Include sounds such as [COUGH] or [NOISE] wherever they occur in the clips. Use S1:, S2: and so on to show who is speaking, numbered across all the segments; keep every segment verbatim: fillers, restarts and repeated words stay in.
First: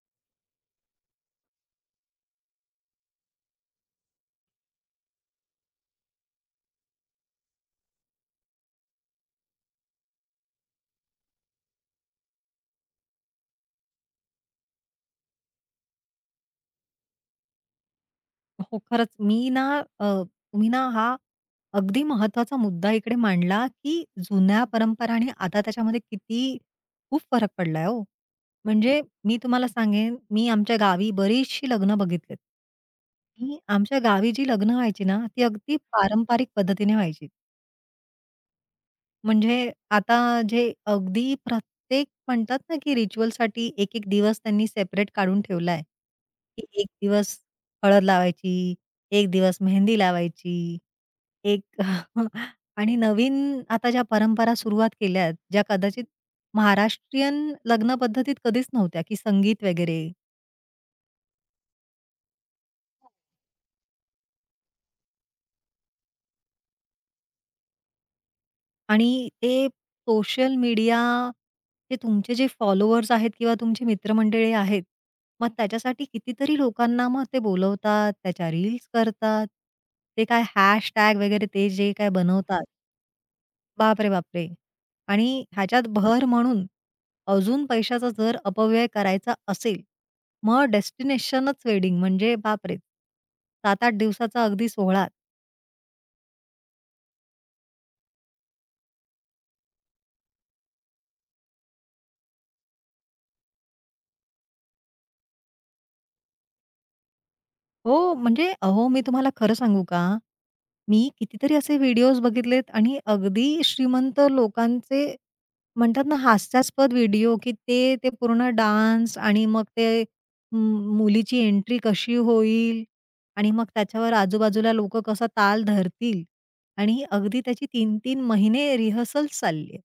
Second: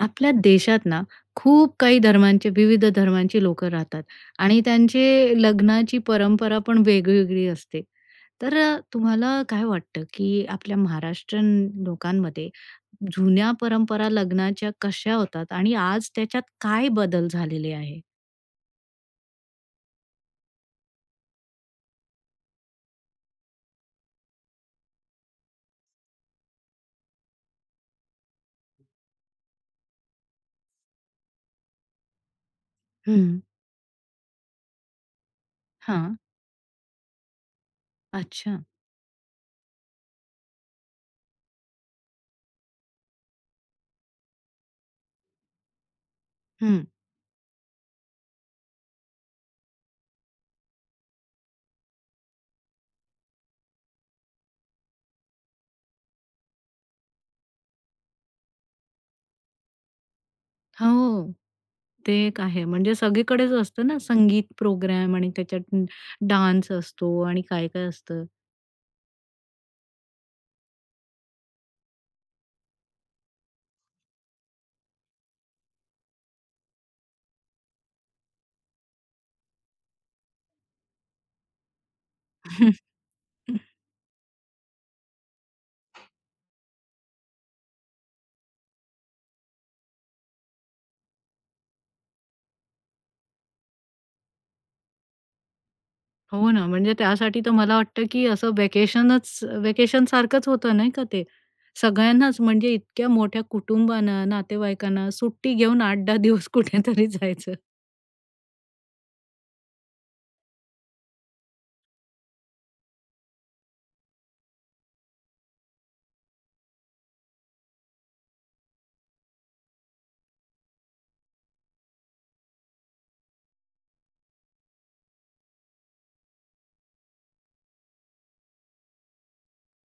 S1: आपल्या देशात ना खूप काही धर्मांचे विविध धर्मांची लोकं राहतात आणि त्यांचे लग्नाची परंपरा पण वेगवेगळी असते. तर अ, तुम्हाला काय वाटतं, की आपल्या महाराष्ट्रीयन लोकांमध्ये जुन्या परंपरा लग्नाच्या कशा होतात आणि आज त्याच्यात काय बदल झालेले आहे?
S2: हो, खरंच. मी ना अ, तुम्ही ना हा अगदी महत्वाचा मुद्दा इकडे मांडला, की जुन्या परंपरा आणि आता त्याच्यामध्ये किती खूप फरक पडलाय हो. म्हणजे मी तुम्हाला सांगेन, मी आमच्या गावी बरीचशी लग्न बघितलेत.
S1: हं.
S2: आणि आमच्या गावी जी लग्न व्हायची ना, ती अगदी
S1: हां.
S2: पारंपरिक पद्धतीने व्हायची.
S1: अच्छा.
S2: म्हणजे आता जे अगदी प्रत्येक म्हणतात ना, की रिच्युअलसाठी एक-एक दिवस त्यांनी सेपरेट काढून ठेवला आहे, की
S1: हं.
S2: एक दिवस हळद लावायची, एक दिवस मेहंदी लावायची, एक [LAUGHS] आणि नवीन आता ज्या परंपरा सुरुवात केल्या आहेत, ज्या कदाचित महाराष्ट्रीयन लग्न पद्धतीत कधीच नव्हत्या, की संगीत वगैरे.
S1: हो. ते एक आहे. म्हणजे सगळीकडेच असतं ना संगीत प्रोग्राम आणि त्याच्यात डान्स असतो आणि काय-काय असतं.
S2: आणि ते सोशल मीडिया हे तुमचे जे फॉलोअर्स आहेत किंवा तुमची मित्रमंडळी आहेत, मग त्याच्यासाठी कितीतरी लोकांना मग ते बोलवतात, त्याच्या रील्स करतात. ते काय हॅशटॅग वगैरे ते जे काय बनवतात.
S1: [LAUGHS]
S2: बापरे, बापरे! आणि ह्याच्यात भर म्हणून अजून पैशाचा जर अपव्यय करायचा असेल, मग डेस्टिनेशनच वेडिंग म्हणजे बापरे! सात आठ दिवसाचा अगदी सोहळा.
S1: हो ना, म्हणजे त्यासाठी तर मला वाटतं, की असं व्हॅकेशनच व्हॅकेशनसारखंच होतं नाही का ते. सगळ्यांनाच म्हणजे इतक्या मोठ्या कुटुंबांना, नातेवाईकांना सुट्टी घेऊन आठ ते दहा दिवस कुठेतरी जायचं.
S2: हो, म्हणजे अहो, मी तुम्हाला खरं सांगू का? मी कितीतरी असे व्हिडिओज बघितलेत आणि अगदी श्रीमंत लोकांचे म्हणतात ना, हास्यास्पद व्हिडिओ, की ते ते पूर्ण डान्स आणि मग ते मु मुलीची एंट्री कशी होईल आणि मग त्याच्यावर आजूबाजूला लोकं कसा ताल धरतील आणि अगदी त्याची तीन तीन महिने रिहर्सल्स चालली आहे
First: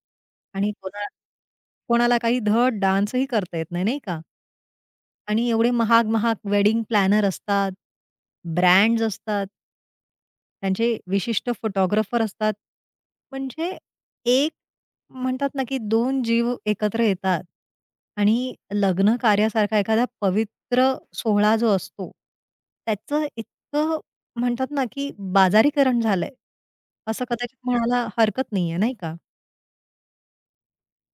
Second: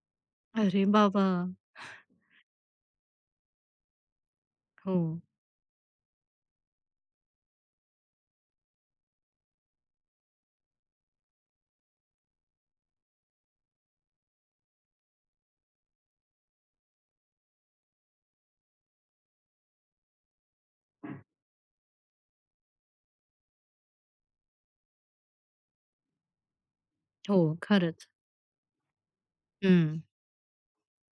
S2: आणि
S1: अरे
S2: कोणा
S1: बाबा!
S2: कोणाला काही धड डान्सही करता येत नाही, नाही का?
S1: हो,
S2: आणि एवढे महाग-महाग वेडिंग प्लॅनर असतात, ब्रँड्स असतात, त्यांचे विशिष्ट फोटोग्राफर असतात. म्हणजे एक म्हणतात ना, की दोन जीव एकत्र येतात आणि लग्न कार्यासारखा एखादा पवित्र सोहळा जो असतो, त्याचं इतकं म्हणतात ना, की बाजारीकरण झालंय. असं
S1: हो,
S2: कदाचित म्हणायला
S1: खरंच.
S2: हरकत नाहीये, नाही का?
S1: हं.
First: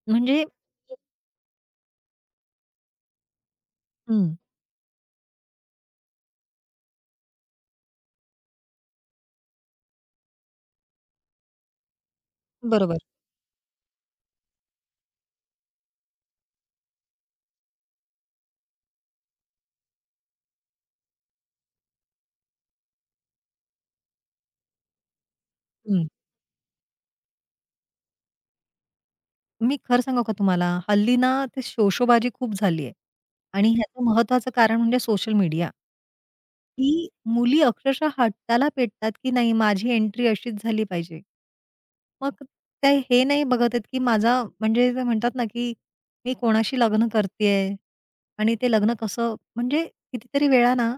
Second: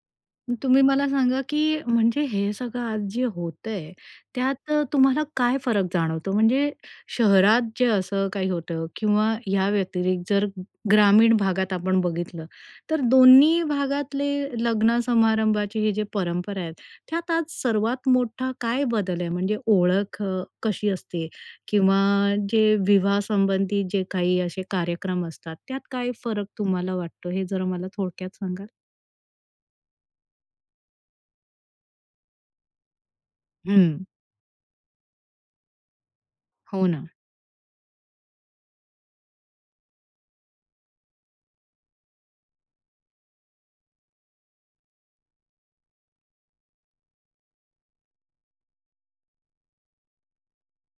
S2: म्हणजे
S1: तुम्ही मला सांगा, की म्हणजे हे सगळं आज जे होतंय,
S2: हं,
S1: त्यात तुम्हाला काय फरक जाणवतो? म्हणजे शहरात जे असं काही होतं किंवा या व्यतिरिक्त जर ग्रामीण भागात आपण बघितलं,
S2: बरोबर.
S1: तर दोन्ही भागातले लग्न समारंभाची ही जी परंपरा आहे, त्यात आज सर्वात मोठा काय बदल आहे? म्हणजे ओळख अ, कशी असते किंवा जे विवाहासंबंधी जे काही असे कार्यक्रम असतात, त्यात काय फरक तुम्हाला वाटतो? हे जरा मला थोडक्यात सांगाल?
S2: मी खरं सांगू का तुम्हाला, हल्ली ना ते शोशोबाजी खूप झाली आहे. आणि
S1: हं.
S2: ह्याचं महत्त्वाचं कारण म्हणजे सोशल मीडिया, की
S1: हो ना.
S2: मुली अक्षरशः हट्टाला पेटतात, की नाही माझी एंट्री अशीच झाली पाहिजे. मग त्या हे नाही बघत आहेत, की माझा म्हणजे ते म्हणतात ना, की मी कोणाशी लग्न करतेय आणि ते लग्न कसं म्हणजे कितीतरी वेळा ना,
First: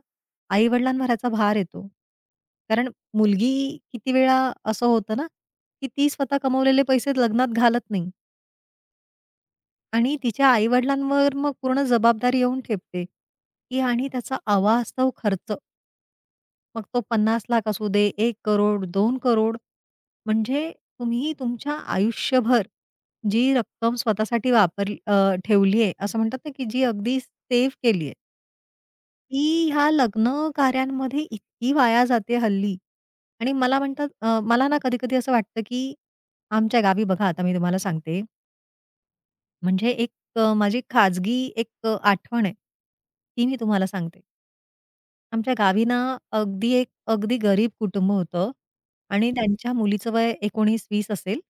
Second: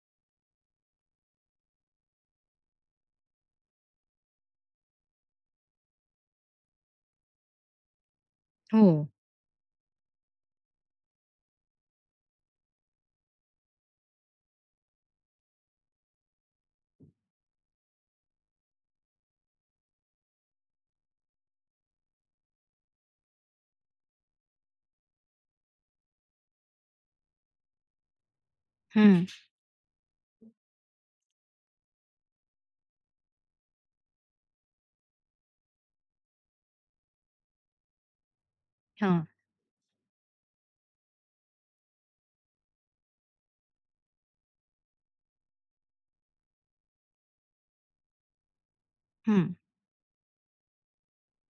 S2: आई-वडिलांवर याचा भार येतो. कारण मुलगी किती वेळा असं होतं ना, की ती स्वतः कमवलेले पैसे लग्नात घालत नाही.
S1: हो.
S2: आणि तिच्या आई-वडिलांवर मग पूर्ण जबाबदारी येऊन ठेपते, की आणि त्याचा अवास्तव खर्च. मग तो पन्नास लाख असू दे, एक कोटी, करोड, दोन करोड, म्हणजे तुम्ही तुमच्या आयुष्यभर जी रक्कम स्वतःसाठी वापरली अ, ठेवली आहे, असं म्हणतात ना, की जी अगदी सेव्ह केली आहे,
S1: हं.
S2: ती ह्या लग्न कार्यांमध्ये इतकी वाया जाते हल्ली. आणि मला म्हणतात अ, मला ना कधी-कधी असं वाटतं, की आमच्या गावी बघा, आता मी तुम्हाला सांगते
S1: हां.
S2: म्हणजे एक अ, माझी खाजगी एक अ, आठवण आहे, ती मी तुम्हाला सांगते. आमच्या गावी ना अगदी एक अगदी गरीब कुटुंब होतं आणि
S1: हं.
S2: त्यांच्या मुलीचं वय एकोणीस वीस असेल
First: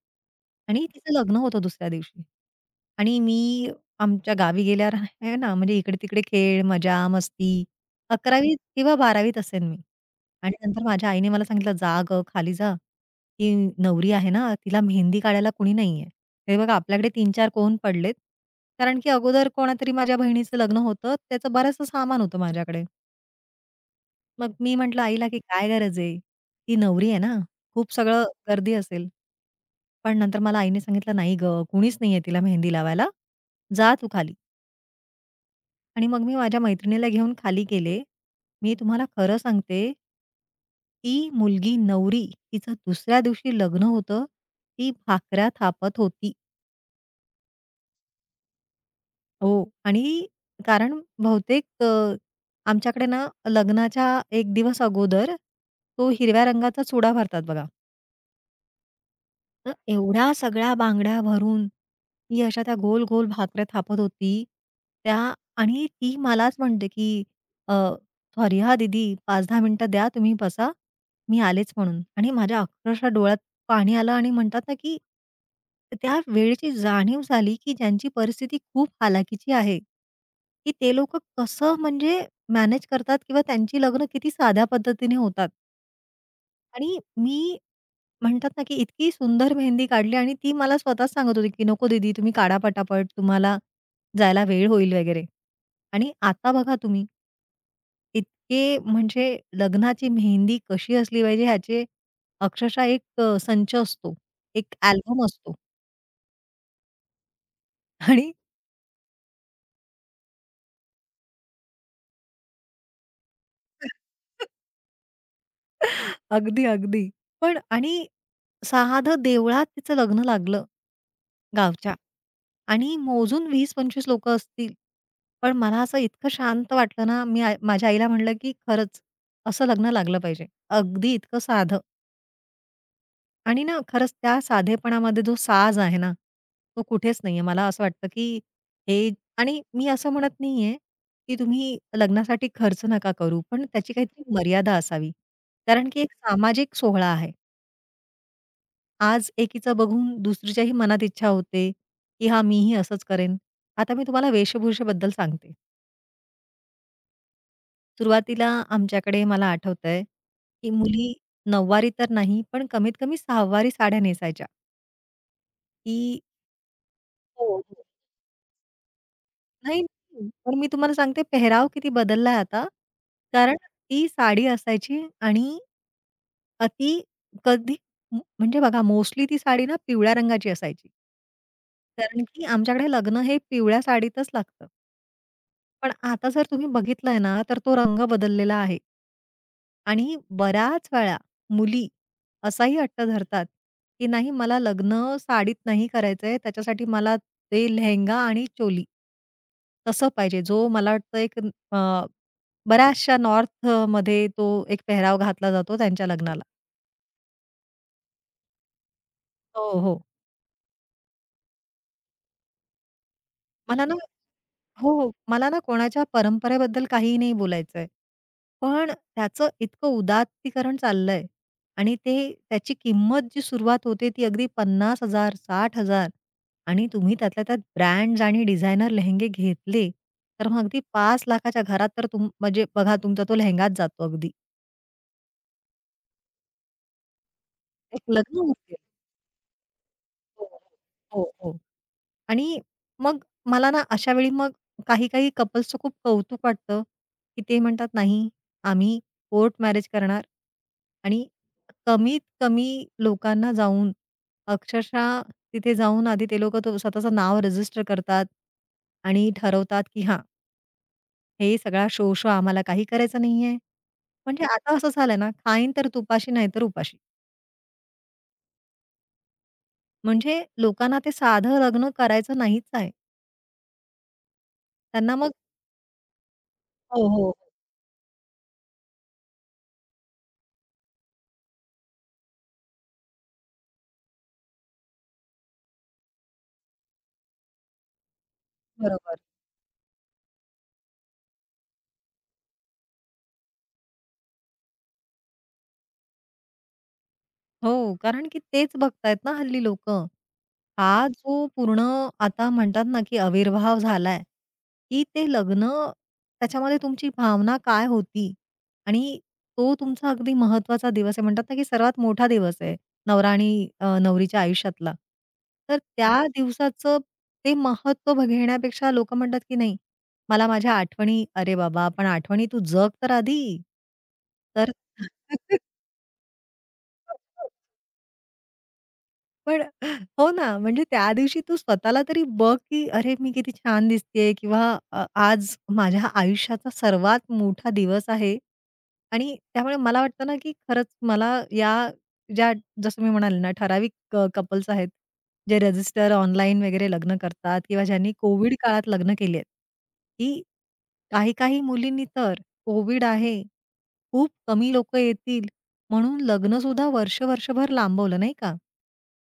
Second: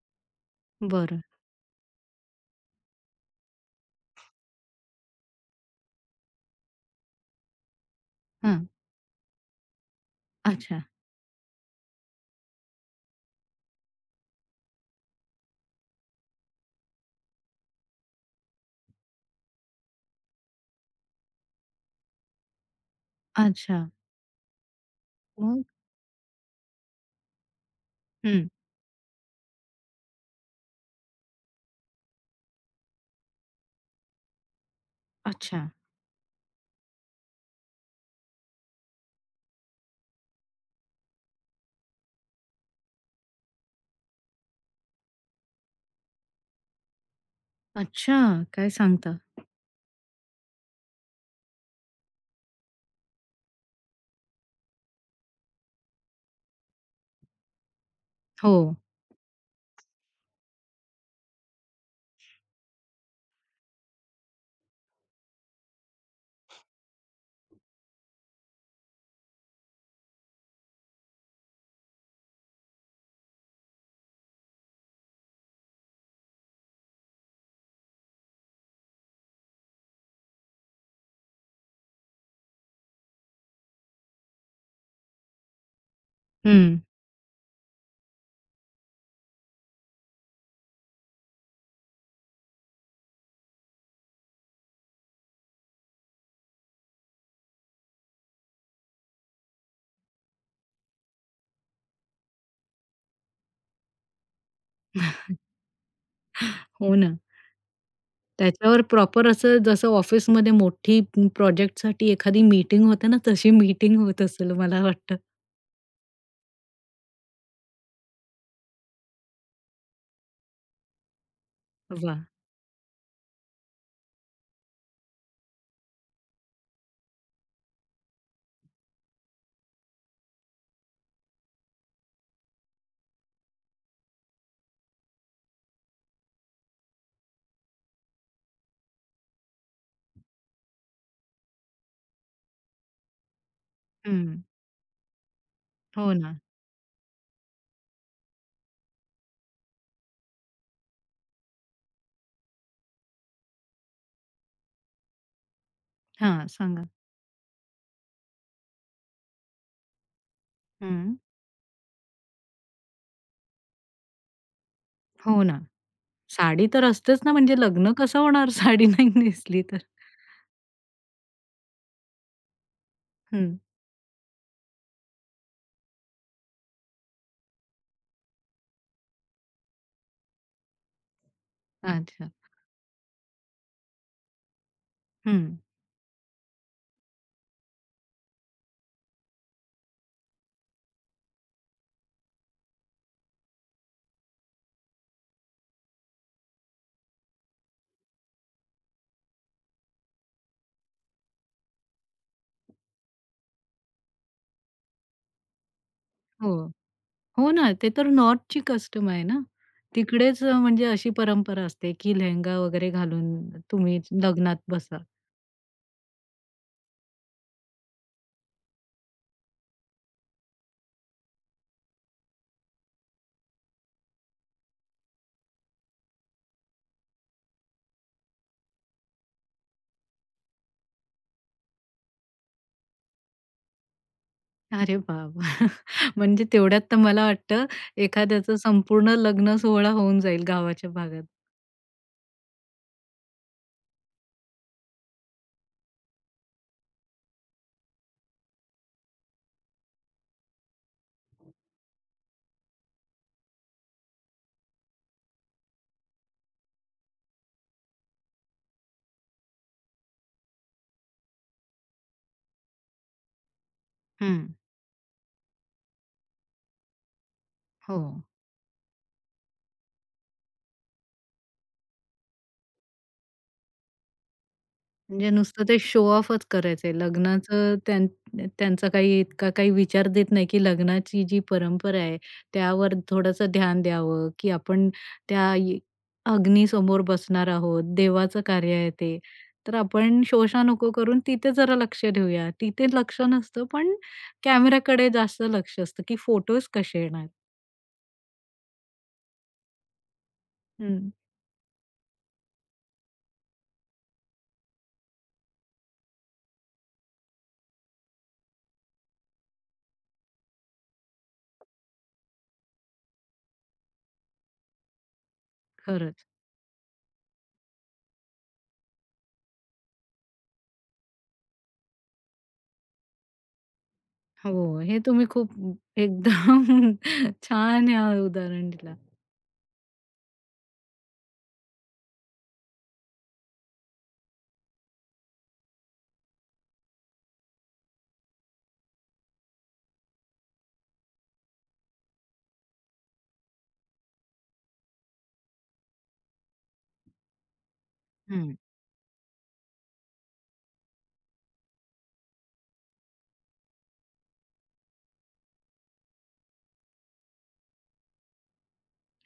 S2: आणि तिचं
S1: बरं.
S2: लग्न होतं दुसऱ्या दिवशी. आणि मी आमच्या गावी गेल्यावर आहे ना, म्हणजे इकडे-तिकडे खेळ, मजा, मस्ती 11वी
S1: हां.
S2: किंवा 12वीत असेन मी. आणि
S1: अच्छा.
S2: नंतर माझ्या आईने मला सांगितलं, "जा गं, खाली जा. ती नवरी आहे ना, तिला मेहंदी काढायला कुणी नाहीये." हे बघा आपल्याकडे तीन चार कोण पडलेत. कारण की अगोदर कोणातरी माझ्या बहिणीचं लग्न होतं. त्याचं बरंचसं सामान होतं माझ्याकडे.
S1: अच्छा.
S2: मग मी म्हटलं आईला, की
S1: मग?
S2: "काय गरज आहे? ती नवरी आहे ना, खूप सगळं
S1: हं.
S2: गर्दी असेल." पण नंतर मला आईने सांगितलं, "नाही गं, कुणीच नाहीये तिला मेहंदी लावायला. जा तू खाली."
S1: अच्छा.
S2: आणि मग मी माझ्या मैत्रिणीला घेऊन खाली गेले. मी तुम्हाला खरं सांगते, ती मुलगी नवरी, तिचं दुसऱ्या दिवशी लग्न होतं. ती भाकऱ्या थापत होती.
S1: अच्छा! काय सांगता?
S2: हो आणि कारण बहुतेक अ, आमच्याकडे ना लग्नाच्या एक दिवस अगोदर तो हिरव्या रंगाचा चुडा भरतात बघा.
S1: हो.
S2: तर एवढा सगळा बांगडा भरून ती अशा त्या गोल-गोल भाकऱ्या थापत होती. त्या आणि ती मलाच म्हणते, की अ, "सॉरी हां दीदी, पाच दहा मिनिटं द्या तुम्ही बसा, मी आलेच" म्हणून. आणि माझ्या अक्षरशः डोळ्यात पाणी आलं आणि म्हणतात ना, की त्या वेळेची जाणीव झाली, की ज्यांची परिस्थिती खूप हालाकीची आहे, की ते लोकं कसं म्हणजे मॅनेज करतात किंवा त्यांची लग्न किती साध्या पद्धतीने होतात.
S1: हं.
S2: आणि मी म्हणतात ना, की इतकी सुंदर मेहंदी काढली आणि ती मला स्वतःच सांगत होती, की "नको दीदी तुम्ही काढा पटापट, तुम्हाला जायला वेळ होईल वगैरे." आणि आता बघा तुम्ही, इतके म्हणजे लग्नाची मेहंदी कशी असली पाहिजे ह्याचे अक्षरशः एक अ, संच असतो, एक अल्बम असतो
S1: हो ना.
S2: आणि
S1: त्याच्यावर प्रॉपर असं जसं ऑफिसमध्ये मोठी प्रोजेक्टसाठी एखादी मीटिंग होते ना, तशी मीटिंग होत असेल
S2: [LAUGHS]
S1: मला वाटतं.
S2: अगदी, अगदी. पण आणि साधं देवळात तिचं लग्न लागलं गावच्या.
S1: वाह!
S2: आणि मोजून वीस पंचवीस लोकं असतील. पण मला असं इतकं शांत वाटलं ना, मी आ माझ्या आईला म्हटलं, की "खरंच असं लग्न लागलं पाहिजे. अगदी इतकं साधं." आणि ना खरंच त्या साधेपणामध्ये जो साज आहे ना, तो कुठेच नाहीये. मला असं वाटतं, की हे आणि मी असं म्हणत नाहीये, की तुम्ही लग्नासाठी खर्च नका करू, पण त्याची काहीतरी
S1: हं.
S2: मर्यादा असावी. कारण की एक
S1: हो ना.
S2: सामाजिक सोहळा आहे. आज एकीचं बघून दुसरीच्याही मनात इच्छा होते, की हां, मीही असंच करेन. आता मी तुम्हाला वेशभूषेबद्दल सांगते.
S1: हां, सांगा.
S2: सुरुवातीला आमच्याकडे मला आठवतंय, की मुली
S1: हं.
S2: नऊवारी तर नाही, पण कमीत कमी सहावारी साड्या नेसायच्या,
S1: हो ना.
S2: की
S1: साडी तर असतेच ना,
S2: हो.
S1: म्हणजे लग्न कसं होणार [LAUGHS] साडी नाही नेसली तर?
S2: नाही, नाही. पण मी तुम्हाला सांगते पेहराव किती बदललाय आता.
S1: हं.
S2: कारण ती साडी असायची आणि अति कधी म म्हणजे बघा मोस्टली ती साडी ना पिवळ्या रंगाची असायची. कारण
S1: अच्छा.
S2: की आमच्याकडे लग्न हे पिवळ्या साडीतच लागतं.
S1: हं.
S2: पण आता जर तुम्ही बघितलंय ना, तर तो रंग बदललेला आहे. आणि बऱ्याच वेळा मुली असाही हट्ट धरतात, की नाही मला लग्न साडीत नाही करायचंय, त्याच्यासाठी मला ते लेहेंगा आणि चोली. तसं पाहिजे. जो मला वाटतं एक अ, बऱ्याचशा नॉर्थमध्ये तो एक पेहराव घातला जातो त्यांच्या लग्नाला.
S1: हो. हो ना, ते तर नॉर्थची कस्टम आहे ना.
S2: हो, हो.
S1: तिकडेच अ, म्हणजे अशी परंपरा असते, की लेहेंगा वगैरे घालून
S2: मला ना
S1: तुम्ही लग्नात
S2: हो,
S1: बसा.
S2: हो. मला ना कोणाच्या परंपरेबद्दल काहीही नाही बोलायचंय. पण त्याचं इतकं उदात्तीकरण चाललंय आणि ते त्याची किंमत जी सुरुवात होते ती अगदी पन्नास हजार साठ हजार आणि तुम्ही त्यातल्या त्यात ब्रँड्स आणि डिझायनर लेहेंगे घेतले, तर मग अगदी पाच लाख च्या घरात तर तुम म्हणजे बघा तुमचा तो लेहेंगाच जातो अगदी.
S1: अरे बाबा! [LAUGHS] म्हणजे तेवढ्यात तर मला वाटतं
S2: एक लग्न
S1: एखाद्याचं
S2: होते.
S1: संपूर्ण लग्न सोहळा होऊन जाईल
S2: हो, हो.
S1: गावाच्या भागात.
S2: हो, हो. आणि मग मला ना अशावेळी मग काही-काही कपल्सचं खूप कौतुक वाटतं, की ते म्हणतात, "नाही, आम्ही कोर्ट मॅरेज करणार आणि कमीत कमी लोकांना जाऊन अक्षरशः तिथे जाऊन आधी ते लोकं तो स्वतःचं नाव रजिस्टर करतात आणि ठरवतात, की हां, हे सगळा शो-शो आम्हाला काही करायचं नाहीये."
S1: हं,
S2: म्हणजे आता असं झालंय ना, "खाईन तर तुपाशी, नाहीतर उपाशी."
S1: हो.
S2: म्हणजे लोकांना ते साधं लग्न करायचं नाहीच आहे. त्यांना मग
S1: म्हणजे नुसतं ते शो ऑफच करायचंय.
S2: हो, हो, हो.
S1: लग्नाचं त्यां त्यांचा काही इतका काही विचार देत नाही, की लग्नाची जी परंपरा आहे, त्यावर थोडंसं ध्यान द्यावं, की आपण त्या य अग्नीसमोर बसणार आहोत. देवाचं कार्य आहे
S2: बरोबर.
S1: ते. तर आपण शोषा नको करून तिथे जरा लक्ष देऊया. तिथे लक्ष नसतं, पण कॅमेराकडे जास्त लक्ष असतं, की फोटोज कसे येणार.
S2: हो, कारण की तेच बघतायत ना हल्ली लोकं. हा
S1: हं,
S2: जो पूर्ण आता म्हणतात ना, की आविर्भाव झालाय, की ते लग्न त्याच्यामध्ये तुमची भावना काय होती? आणि तो तुमचा अगदी महत्वाचा दिवस आहे. म्हणतात ना, की सर्वात मोठा दिवस आहे नवरा आणि अ, नवरीच्या आयुष्यातला. तर त्या
S1: खरंच.
S2: दिवसाचं ते महत्त्व बघण्यापेक्षा लोकं म्हणतात, की नाही मला माझ्या आठवणी अरे बाबा, पण आठवणी तू जग तर आधी. तर
S1: हो, हे तुम्ही खूप
S2: [LAUGHS]
S1: एकदम [LAUGHS] छान अ, उदाहरण दिलं.
S2: पण हो ना, म्हणजे त्या दिवशी तू स्वतःला तरी बघ, की "अरे, मी किती छान दिसतेय" किंवा अ, "आज माझ्या आयुष्याचा सर्वात मोठा दिवस आहे." आणि त्यामुळे मला वाटतं ना, की खरंच मला या ज्या जसं मी म्हणाले ना, ठराविक क कपल्स आहेत, जे रजिस्टर ऑनलाईन वगैरे लग्न करतात किंवा ज्यांनी कोविड
S1: हं,
S2: काळात लग्न केली आहेत, की काही-काही मुलींनी तर कोविड आहे, खूप कमी लोकं येतील म्हणून लग्नसुद्धा वर्ष-वर्षभर लांबवलं, नाही का?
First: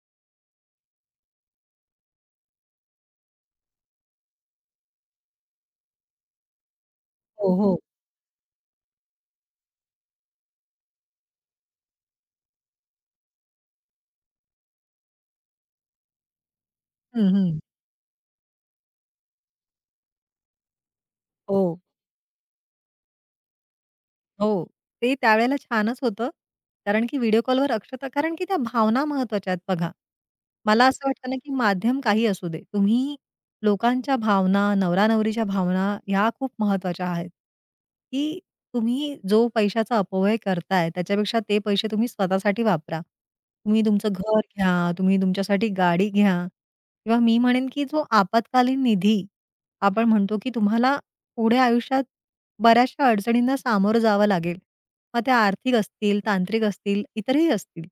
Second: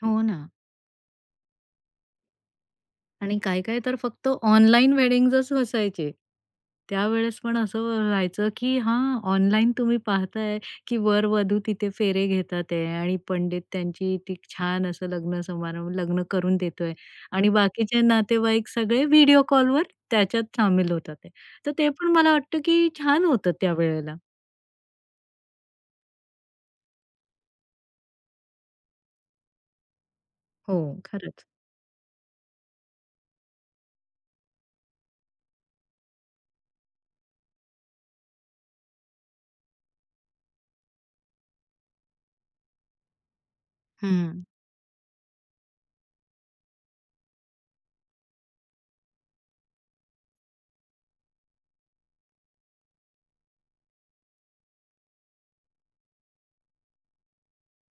S1: हो ना. आणि काही-काही तर फक्त ऑनलाईन वेडिंग्जच असायचे. त्यावेळेस पण
S2: हो
S1: असं व्हायचं, की हां, ऑनलाईन तुम्ही पाहताय, की वर-वधू तिथे फेरे घेतात आहे आणि पंडित त्यांची ती छान असं लग्न समारंभ लग्न करून देतोय
S2: हं,
S1: आणि
S2: हं.
S1: बाकीचे नातेवाईक सगळे व्हिडिओ कॉलवर त्याच्यात सामील होतात आहे.
S2: हो,
S1: तर ते पण मला वाटतं, की छान होतं त्यावेळेला.
S2: हो. ते त्यावेळेला छानच होतं. कारण की व्हिडिओ कॉलवर अक्षता, कारण की त्या भावना महत्वाच्या आहेत बघा.
S1: हो,
S2: मला असं वाटतं ना,
S1: खरंच.
S2: की माध्यम काही असू दे. तुम्ही लोकांच्या भावना, नवरा-नवरीच्या भावना ह्या खूप महत्वाच्या आहेत, की तुम्ही जो पैशाचा अपव्यय करताय त्याच्यापेक्षा ते पैसे तुम्ही स्वतःसाठी वापरा. तुम्ही तुमचं घर
S1: हं,
S2: घ्या, तुम्ही तुमच्यासाठी गाडी घ्या किंवा मी म्हणेन, की जो आपत्कालीन निधी आपण म्हणतो, की तुम्हाला पुढे आयुष्यात बऱ्याचशा अडचणींना सामोरं जावं लागेल. मग त्या आर्थिक असतील, तांत्रिक असतील, इतरही असतील.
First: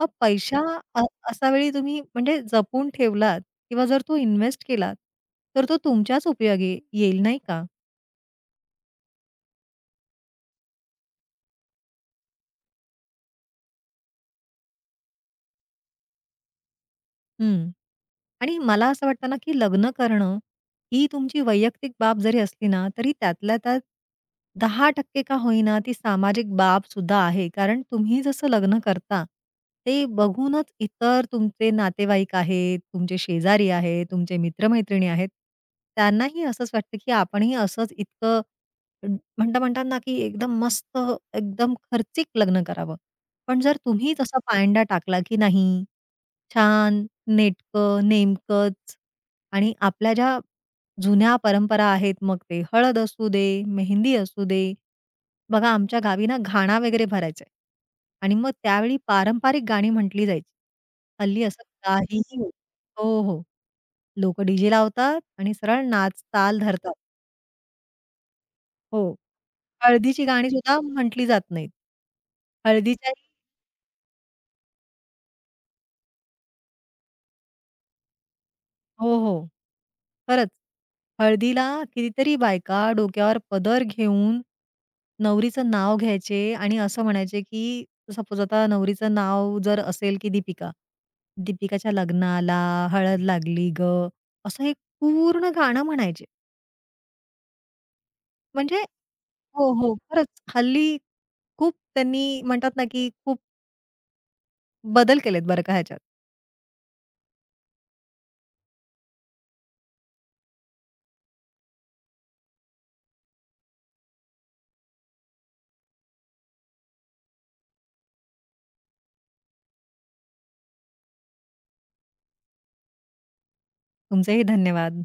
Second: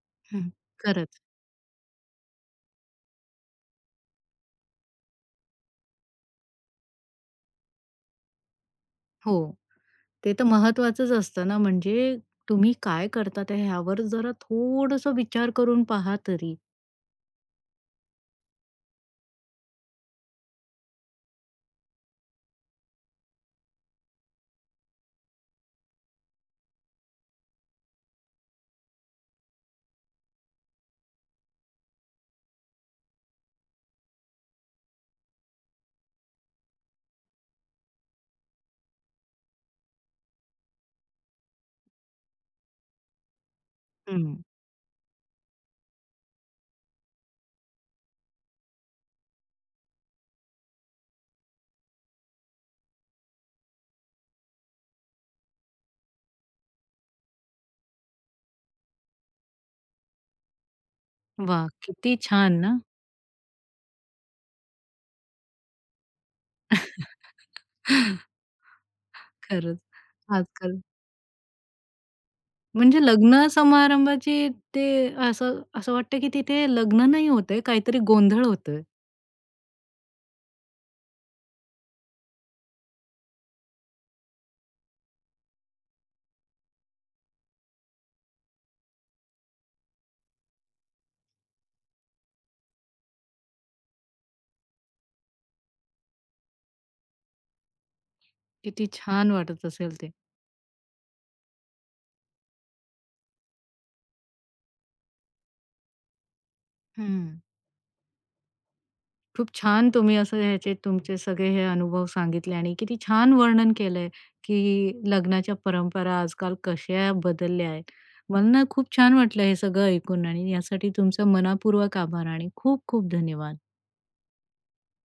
S2: मग
S1: हं.
S2: पैसा अ,
S1: खरंच.
S2: अशा वेळी तुम्ही म्हणजे जपून ठेवलात किंवा जर तो इन्व्हेस्ट केलात, तर तो तुमच्याच उपयोगी येईल, नाही का?
S1: हो. ते तर महत्वाचंच असतं ना, म्हणजे तुम्ही काय करता ते ह्यावर जरा थोडंसं विचार करून पहा तरी.
S2: हं. आणि मला असं वाटतं ना, की लग्न करणं ही तुमची वैयक्तिक बाब जरी असली ना, तरी त्यातल्या त्यात दहा टक्के का होईना ती सामाजिक बाब बाबसुद्धा आहे. कारण तुम्ही जसं लग्न करता, ते बघूनच इतर तुमचे नातेवाईक आहेत, तुमचे शेजारी आहेत, तुमचे मित्र आहेत, त्यांनाही असंच वाटतं, की आपणही असंच इतकं म्हणता म्हणतात ना, की एकदम मस्त एकदम खर्चिक लग्न करावं. पण जर तुम्ही
S1: हं.
S2: तसा पायंडा टाकला, की नाही छान, नेटकं, नेमकंच आणि आपल्या ज्या जुन्या परंपरा आहेत, मग ते हळद असू दे, मेहंदी असू दे. बघा आमच्या गावी ना घाणा वगैरे भरायचा आणि मग त्यावेळी पारंपरिक गाणी म्हटली जायची. हल्ली असं
S1: वाह! किती
S2: काहीही
S1: छान
S2: होत-
S1: ना.
S2: हो, हो. लोकं डी लावतात आणि सरळ नाच ताल धरतात.
S1: [LAUGHS]
S2: हो.
S1: खरंच
S2: हळदीची गाणी सुद्धा
S1: आजकाल
S2: म्हटली जात नाहीत.
S1: म्हणजे
S2: हळदीच्या
S1: लग्न समारंभाची ते असं असं वाटतं की तिथे लग्न नाही होतंय, काहीतरी गोंधळ होतोय.
S2: हो, हो. खरंच. हळदीला कितीतरी बायका डोक्यावर पदर घेऊन नवरीचं नाव घ्यायचे आणि असं म्हणायचे, की सपोज आता नवरीचं नाव जर असेल, की दीपिका. दीपिकाच्या लग्नाला हळद लागली गं, असं एक पूर्ण गाणं म्हणायचे. म्हणजे
S1: किती छान वाटत
S2: हो, हो.
S1: असेल ते.
S2: खरंच हल्ली खूप त्यांनी म्हणतात ना, की खूप बदल केलेत बरं का ह्याच्यात.
S1: हं. खूप छान तुम्ही असं ह्याचे तुमचे सगळे हे अनुभव सांगितले आणि किती छान वर्णन केलंय, की लग्नाच्या परंपरा आजकाल कशा बदलल्या आहेत. मला ना खूप छान वाटलं हे सगळं ऐकून आणि यासाठी तुमचा मनापूर्वक आभार आणि खूप खूप धन्यवाद.
S2: तुमचेही धन्यवाद.